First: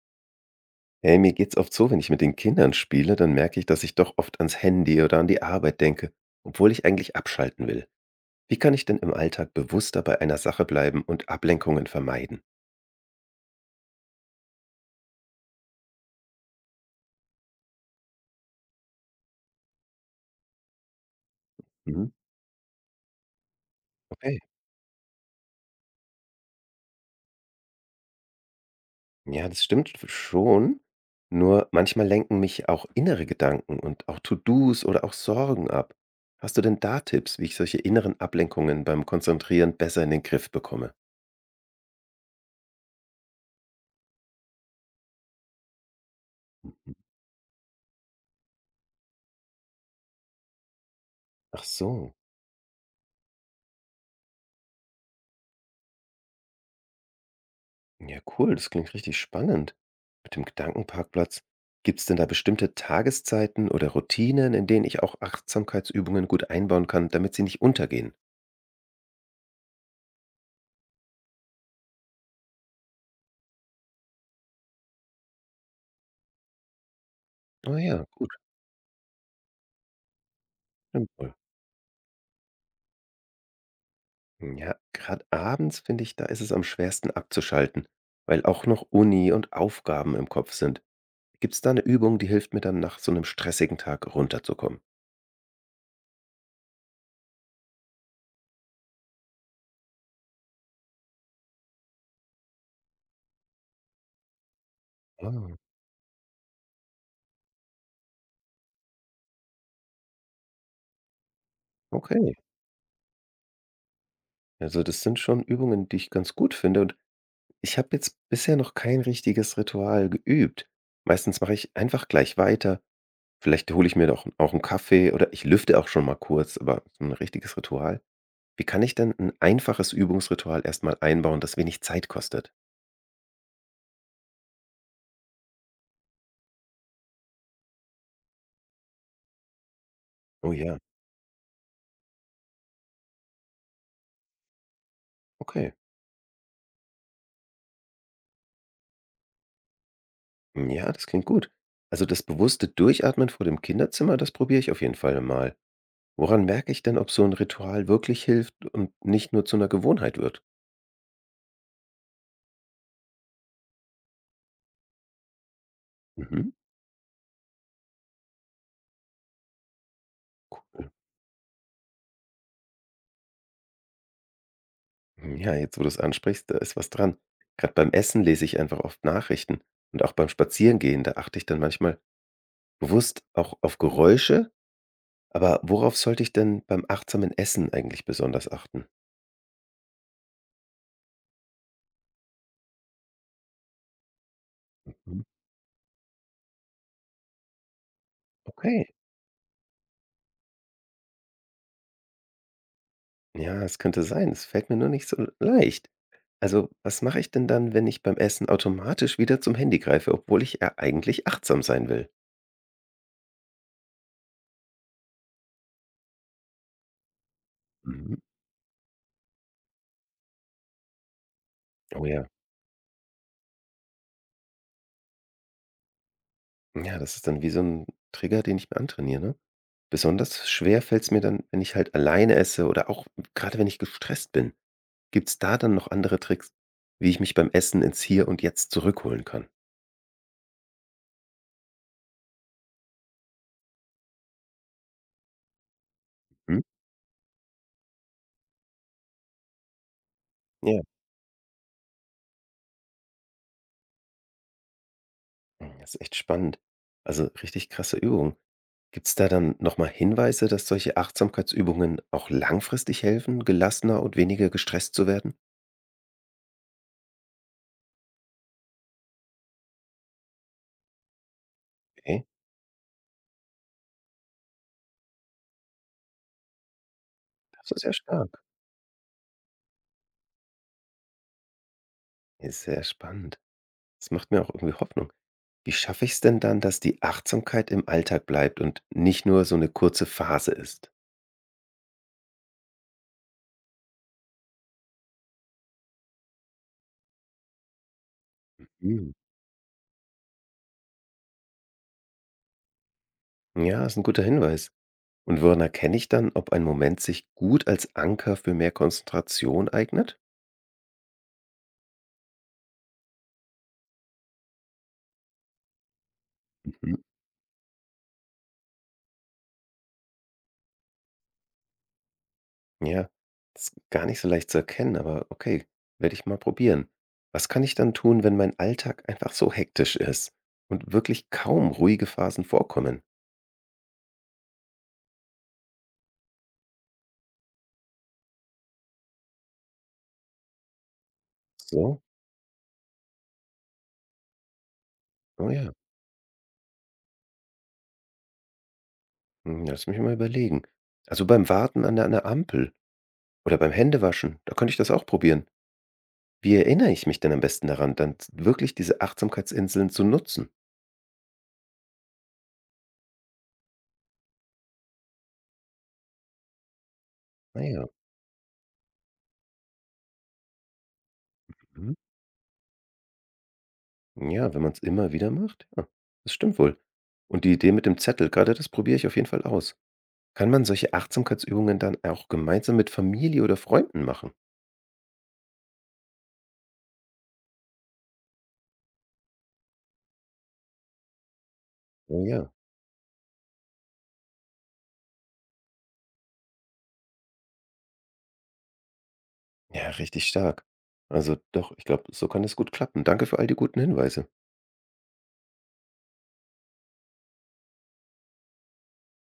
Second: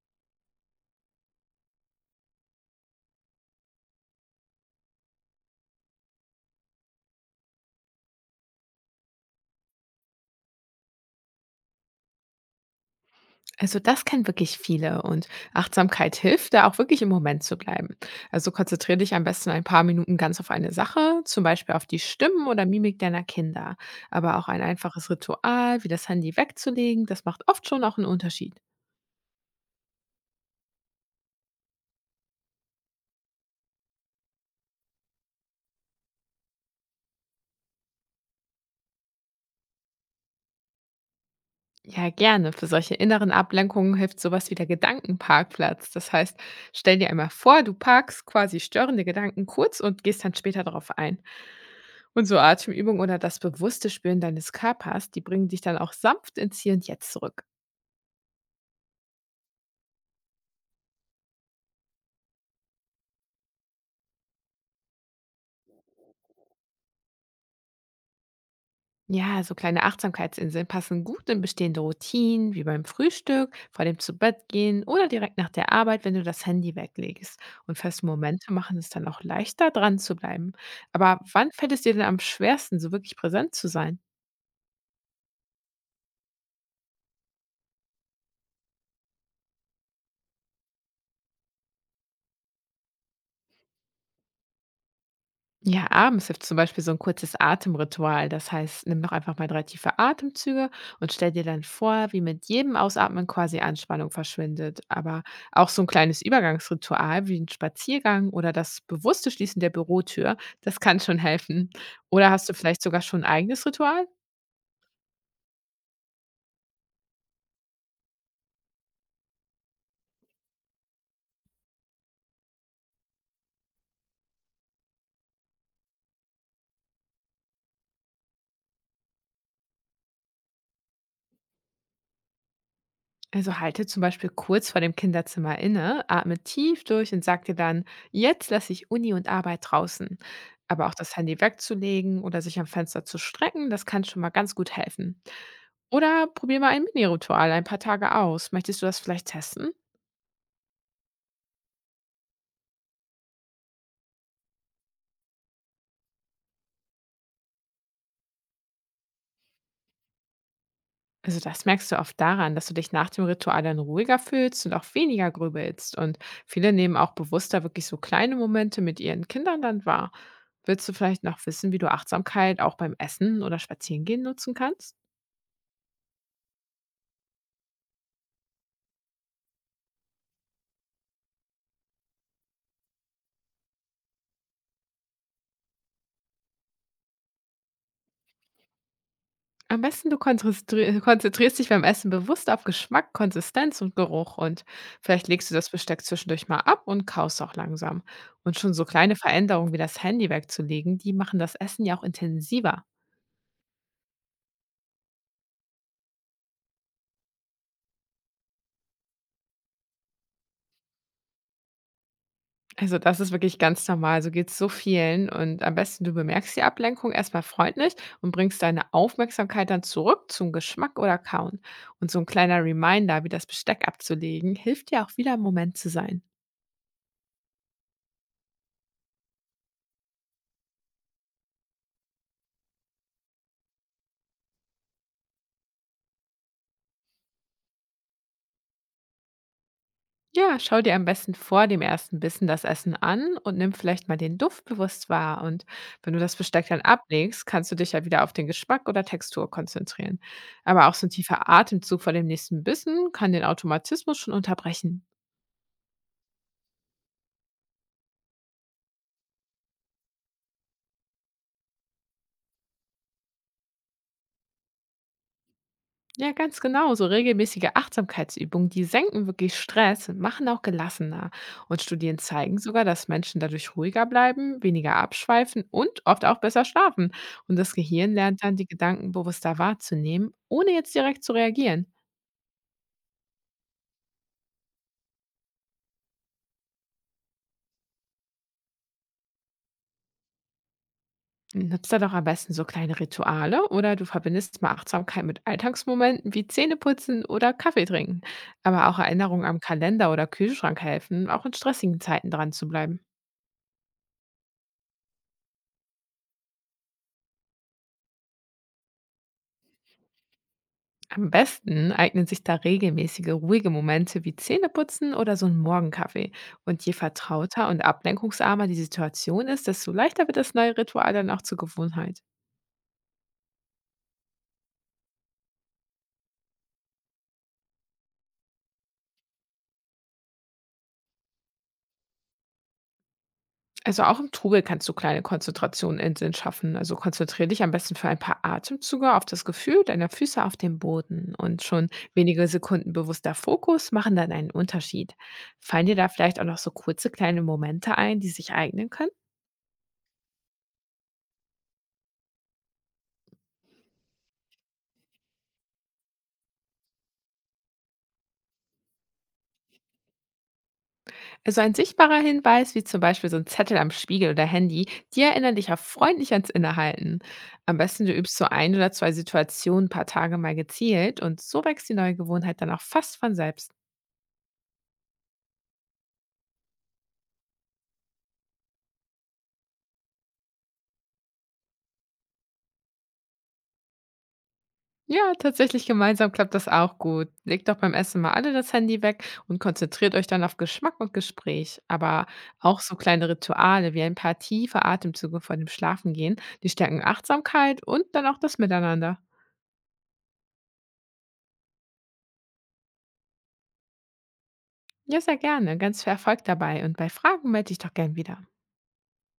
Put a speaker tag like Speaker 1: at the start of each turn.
Speaker 1: Hey, mir geht's oft so, wenn ich mit den Kindern spiele, dann merke ich, dass ich doch oft ans Handy oder an die Arbeit denke, obwohl ich eigentlich abschalten will. Wie kann ich denn im Alltag bewusster bei einer Sache bleiben und Ablenkungen vermeiden?
Speaker 2: Also das kennen wirklich viele und Achtsamkeit hilft da auch wirklich im Moment zu bleiben. Also konzentriere dich am besten ein paar Minuten ganz auf eine Sache, zum Beispiel auf die
Speaker 1: Mhm.
Speaker 2: Stimmen oder Mimik deiner Kinder.
Speaker 1: Okay,
Speaker 2: Aber auch ein einfaches Ritual, wie das Handy wegzulegen, das macht oft schon auch einen Unterschied.
Speaker 1: ja, das stimmt schon. Nur manchmal lenken mich auch innere Gedanken und auch To-Dos oder auch Sorgen ab. Hast du denn da Tipps, wie ich solche inneren Ablenkungen beim Konzentrieren besser in den Griff bekomme?
Speaker 2: Ja, gerne. Für solche inneren Ablenkungen hilft sowas wie der Gedankenparkplatz. Das heißt,
Speaker 1: Mhm.
Speaker 2: stell dir einmal vor, du parkst quasi störende Gedanken kurz und gehst dann später darauf ein.
Speaker 1: Ach so.
Speaker 2: Und so Atemübungen oder das bewusste Spüren deines Körpers, die bringen dich dann auch sanft ins Hier und Jetzt zurück.
Speaker 1: Ja, cool, das klingt richtig spannend. Mit dem Gedankenparkplatz. Gibt es denn da bestimmte Tageszeiten oder Routinen, in denen ich auch Achtsamkeitsübungen gut einbauen kann, damit sie nicht untergehen?
Speaker 2: Ja, so kleine Achtsamkeitsinseln passen gut in bestehende Routinen, wie beim Frühstück, vor dem Zubettgehen oder direkt nach der Arbeit, wenn du das Handy weglegst.
Speaker 1: Oh
Speaker 2: Und
Speaker 1: ja,
Speaker 2: feste
Speaker 1: gut,
Speaker 2: Momente machen es dann auch leichter, dran zu bleiben.
Speaker 1: stimmt
Speaker 2: Aber
Speaker 1: wohl.
Speaker 2: wann fällt es dir denn am schwersten, so wirklich präsent zu sein?
Speaker 1: Ja, gerade abends finde ich, da ist es am schwersten abzuschalten, weil auch noch Uni und Aufgaben im Kopf sind. Gibt es da eine Übung, die hilft mir dann nach so einem stressigen Tag runterzukommen?
Speaker 2: Ja, abends hilft zum Beispiel so ein kurzes Atemritual. Das heißt, nimm doch einfach mal 3 tiefe Atemzüge und stell dir dann vor, wie mit jedem Ausatmen quasi Anspannung verschwindet. Aber
Speaker 1: Ah,
Speaker 2: auch so ein kleines Übergangsritual wie ein Spaziergang oder das bewusste Schließen der Bürotür, das kann schon helfen. Oder
Speaker 1: okay.
Speaker 2: hast du vielleicht sogar schon ein eigenes Ritual?
Speaker 1: Also das sind schon Übungen, die ich ganz gut finde. Und ich habe jetzt bisher noch kein richtiges Ritual geübt. Meistens mache ich einfach gleich weiter. Vielleicht hole ich mir doch auch einen Kaffee oder ich lüfte auch schon mal kurz, aber so 'n richtiges Ritual, wie kann ich denn ein einfaches Übungsritual erstmal einbauen, das wenig Zeit kostet?
Speaker 2: Also halte zum Beispiel kurz vor dem Kinderzimmer inne, atme tief durch und sag dir dann, jetzt lasse ich Uni und Arbeit draußen.
Speaker 1: Oh ja,
Speaker 2: Aber auch das Handy wegzulegen oder sich am Fenster zu strecken, das kann schon mal ganz gut helfen.
Speaker 1: okay.
Speaker 2: Oder probier mal ein Mini-Ritual ein paar Tage aus. Möchtest du das vielleicht testen?
Speaker 1: Hm, ja, das klingt gut. Also, das bewusste Durchatmen vor dem Kinderzimmer, das probiere ich auf jeden Fall mal. Woran merke ich denn, ob so ein Ritual wirklich hilft und nicht nur zu einer Gewohnheit wird?
Speaker 2: Also das merkst du oft daran, dass du dich nach dem Ritual dann ruhiger fühlst und auch weniger grübelst. Und
Speaker 1: Mhm.
Speaker 2: viele nehmen auch bewusster wirklich so kleine Momente mit ihren Kindern dann wahr. Willst du vielleicht noch wissen, wie du Achtsamkeit auch beim Essen oder Spazierengehen nutzen kannst?
Speaker 1: Ja, jetzt, wo du's ansprichst, da ist was dran. Gerade beim Essen lese ich einfach oft Nachrichten und auch beim Spazierengehen, da achte ich dann manchmal bewusst auch auf Geräusche. Aber worauf sollte ich denn beim achtsamen Essen eigentlich besonders achten?
Speaker 2: Am besten du konzentrierst dich beim Essen bewusst auf Geschmack, Konsistenz und Geruch und
Speaker 1: Mhm.
Speaker 2: vielleicht legst du das Besteck zwischendurch mal ab und kaust auch langsam. Und schon so
Speaker 1: Okay,
Speaker 2: kleine Veränderungen wie das Handy wegzulegen, die machen das Essen ja auch intensiver.
Speaker 1: ja, es könnte sein. Es fällt mir nur nicht so leicht. Also, was mache ich denn dann, wenn ich beim Essen automatisch wieder zum Handy greife, obwohl ich ja eigentlich achtsam sein will?
Speaker 2: Also, das ist wirklich ganz normal. So geht es so vielen. Und am besten, du bemerkst die Ablenkung erstmal freundlich
Speaker 1: Mhm.
Speaker 2: und bringst deine Aufmerksamkeit dann zurück zum Geschmack oder Kauen.
Speaker 1: Oh
Speaker 2: Und so ein
Speaker 1: ja.
Speaker 2: kleiner Reminder, wie das Besteck abzulegen, hilft dir auch wieder im Moment zu sein.
Speaker 1: Ja, das ist dann wie so ein Trigger, den ich mir antrainiere, ne? Besonders schwer fällt es mir dann, wenn ich halt alleine esse oder auch gerade, wenn ich gestresst bin. Gibt es da dann noch andere Tricks, wie ich mich beim Essen ins Hier und Jetzt zurückholen kann?
Speaker 2: Ja, schau dir am besten vor dem ersten Bissen das Essen an und nimm vielleicht mal den Duft bewusst wahr. Und wenn du das
Speaker 1: Mhm.
Speaker 2: Besteck dann ablegst, kannst du dich ja wieder auf den Geschmack oder Textur konzentrieren.
Speaker 1: Ja,
Speaker 2: Aber auch so ein tiefer Atemzug vor dem nächsten Bissen kann den Automatismus schon unterbrechen.
Speaker 1: das ist echt spannend. Also, richtig krasse Übung. Gibt es da dann nochmal Hinweise, dass solche Achtsamkeitsübungen auch langfristig helfen, gelassener und weniger gestresst zu werden?
Speaker 2: Ja, ganz genau. So regelmäßige Achtsamkeitsübungen, die senken wirklich Stress und machen auch gelassener. Und Studien
Speaker 1: Okay,
Speaker 2: zeigen sogar, dass Menschen dadurch ruhiger bleiben, weniger abschweifen und oft auch besser schlafen. Und
Speaker 1: das
Speaker 2: das
Speaker 1: ist ja
Speaker 2: Gehirn
Speaker 1: stark.
Speaker 2: lernt dann, die Gedanken bewusster wahrzunehmen, ohne jetzt direkt zu reagieren.
Speaker 1: Ist sehr spannend. Das macht mir auch irgendwie Hoffnung. Wie schaffe ich es denn dann, dass die Achtsamkeit im Alltag bleibt und nicht nur so eine kurze Phase ist?
Speaker 2: Nutzt da doch am besten so kleine Rituale oder du verbindest mal Achtsamkeit mit Alltagsmomenten wie Zähneputzen oder Kaffee trinken. Aber auch
Speaker 1: Mhm.
Speaker 2: Erinnerungen am Kalender oder Kühlschrank helfen, auch in stressigen Zeiten dran zu bleiben.
Speaker 1: Ja, ist ein guter Hinweis. Und woran erkenne ich dann, ob ein Moment sich gut als Anker für mehr Konzentration eignet?
Speaker 2: Am besten eignen sich da regelmäßige, ruhige Momente wie Zähneputzen oder so ein Morgenkaffee. Und je
Speaker 1: Mhm.
Speaker 2: vertrauter und ablenkungsarmer die Situation ist, desto leichter wird das neue Ritual dann auch zur Gewohnheit.
Speaker 1: Ja, ist gar nicht so leicht zu erkennen, aber okay, werde ich mal probieren. Was kann ich dann tun, wenn mein Alltag einfach so hektisch ist und wirklich kaum ruhige Phasen vorkommen?
Speaker 2: Also auch im Trubel kannst du kleine Konzentrationinseln schaffen. Also konzentriere dich am besten für ein paar Atemzüge auf das Gefühl deiner Füße auf dem Boden. Und schon
Speaker 1: So?
Speaker 2: wenige Sekunden bewusster Fokus machen dann einen Unterschied.
Speaker 1: Oh ja.
Speaker 2: Fallen dir da vielleicht auch noch so kurze kleine Momente ein, die sich eignen können?
Speaker 1: Hm, ja, lass mich mal überlegen. Also, beim Warten an der Ampel oder beim Händewaschen, da könnte ich das auch probieren. Wie erinnere ich mich denn am besten daran, dann wirklich diese Achtsamkeitsinseln zu nutzen?
Speaker 2: Also ein sichtbarer Hinweis, wie zum Beispiel so ein Zettel am Spiegel oder Handy, die erinnern dich auch freundlich ans Innehalten.
Speaker 1: Ah
Speaker 2: Am
Speaker 1: ja,
Speaker 2: besten du übst so ein oder zwei Situationen ein paar Tage mal gezielt und so wächst
Speaker 1: mhm.
Speaker 2: die neue Gewohnheit dann auch fast von selbst.
Speaker 1: Ja, wenn man es immer wieder macht, ja, das stimmt wohl. Und die Idee mit dem Zettel, gerade das probiere ich auf jeden Fall aus. Kann man solche Achtsamkeitsübungen dann auch gemeinsam mit Familie oder Freunden machen?
Speaker 2: Ja, tatsächlich gemeinsam klappt das auch gut. Legt doch beim Essen mal alle das Handy weg und konzentriert euch dann auf Geschmack und Gespräch.
Speaker 1: Oh
Speaker 2: Aber
Speaker 1: ja.
Speaker 2: auch so kleine Rituale wie ein paar tiefe Atemzüge vor dem Schlafengehen, die stärken Achtsamkeit und dann auch das Miteinander.
Speaker 1: Ja, richtig stark. Also doch, ich glaube, so kann es gut klappen. Danke für all die guten Hinweise.
Speaker 2: Ja, sehr gerne. Ganz viel Erfolg dabei und bei Fragen melde dich doch gern wieder.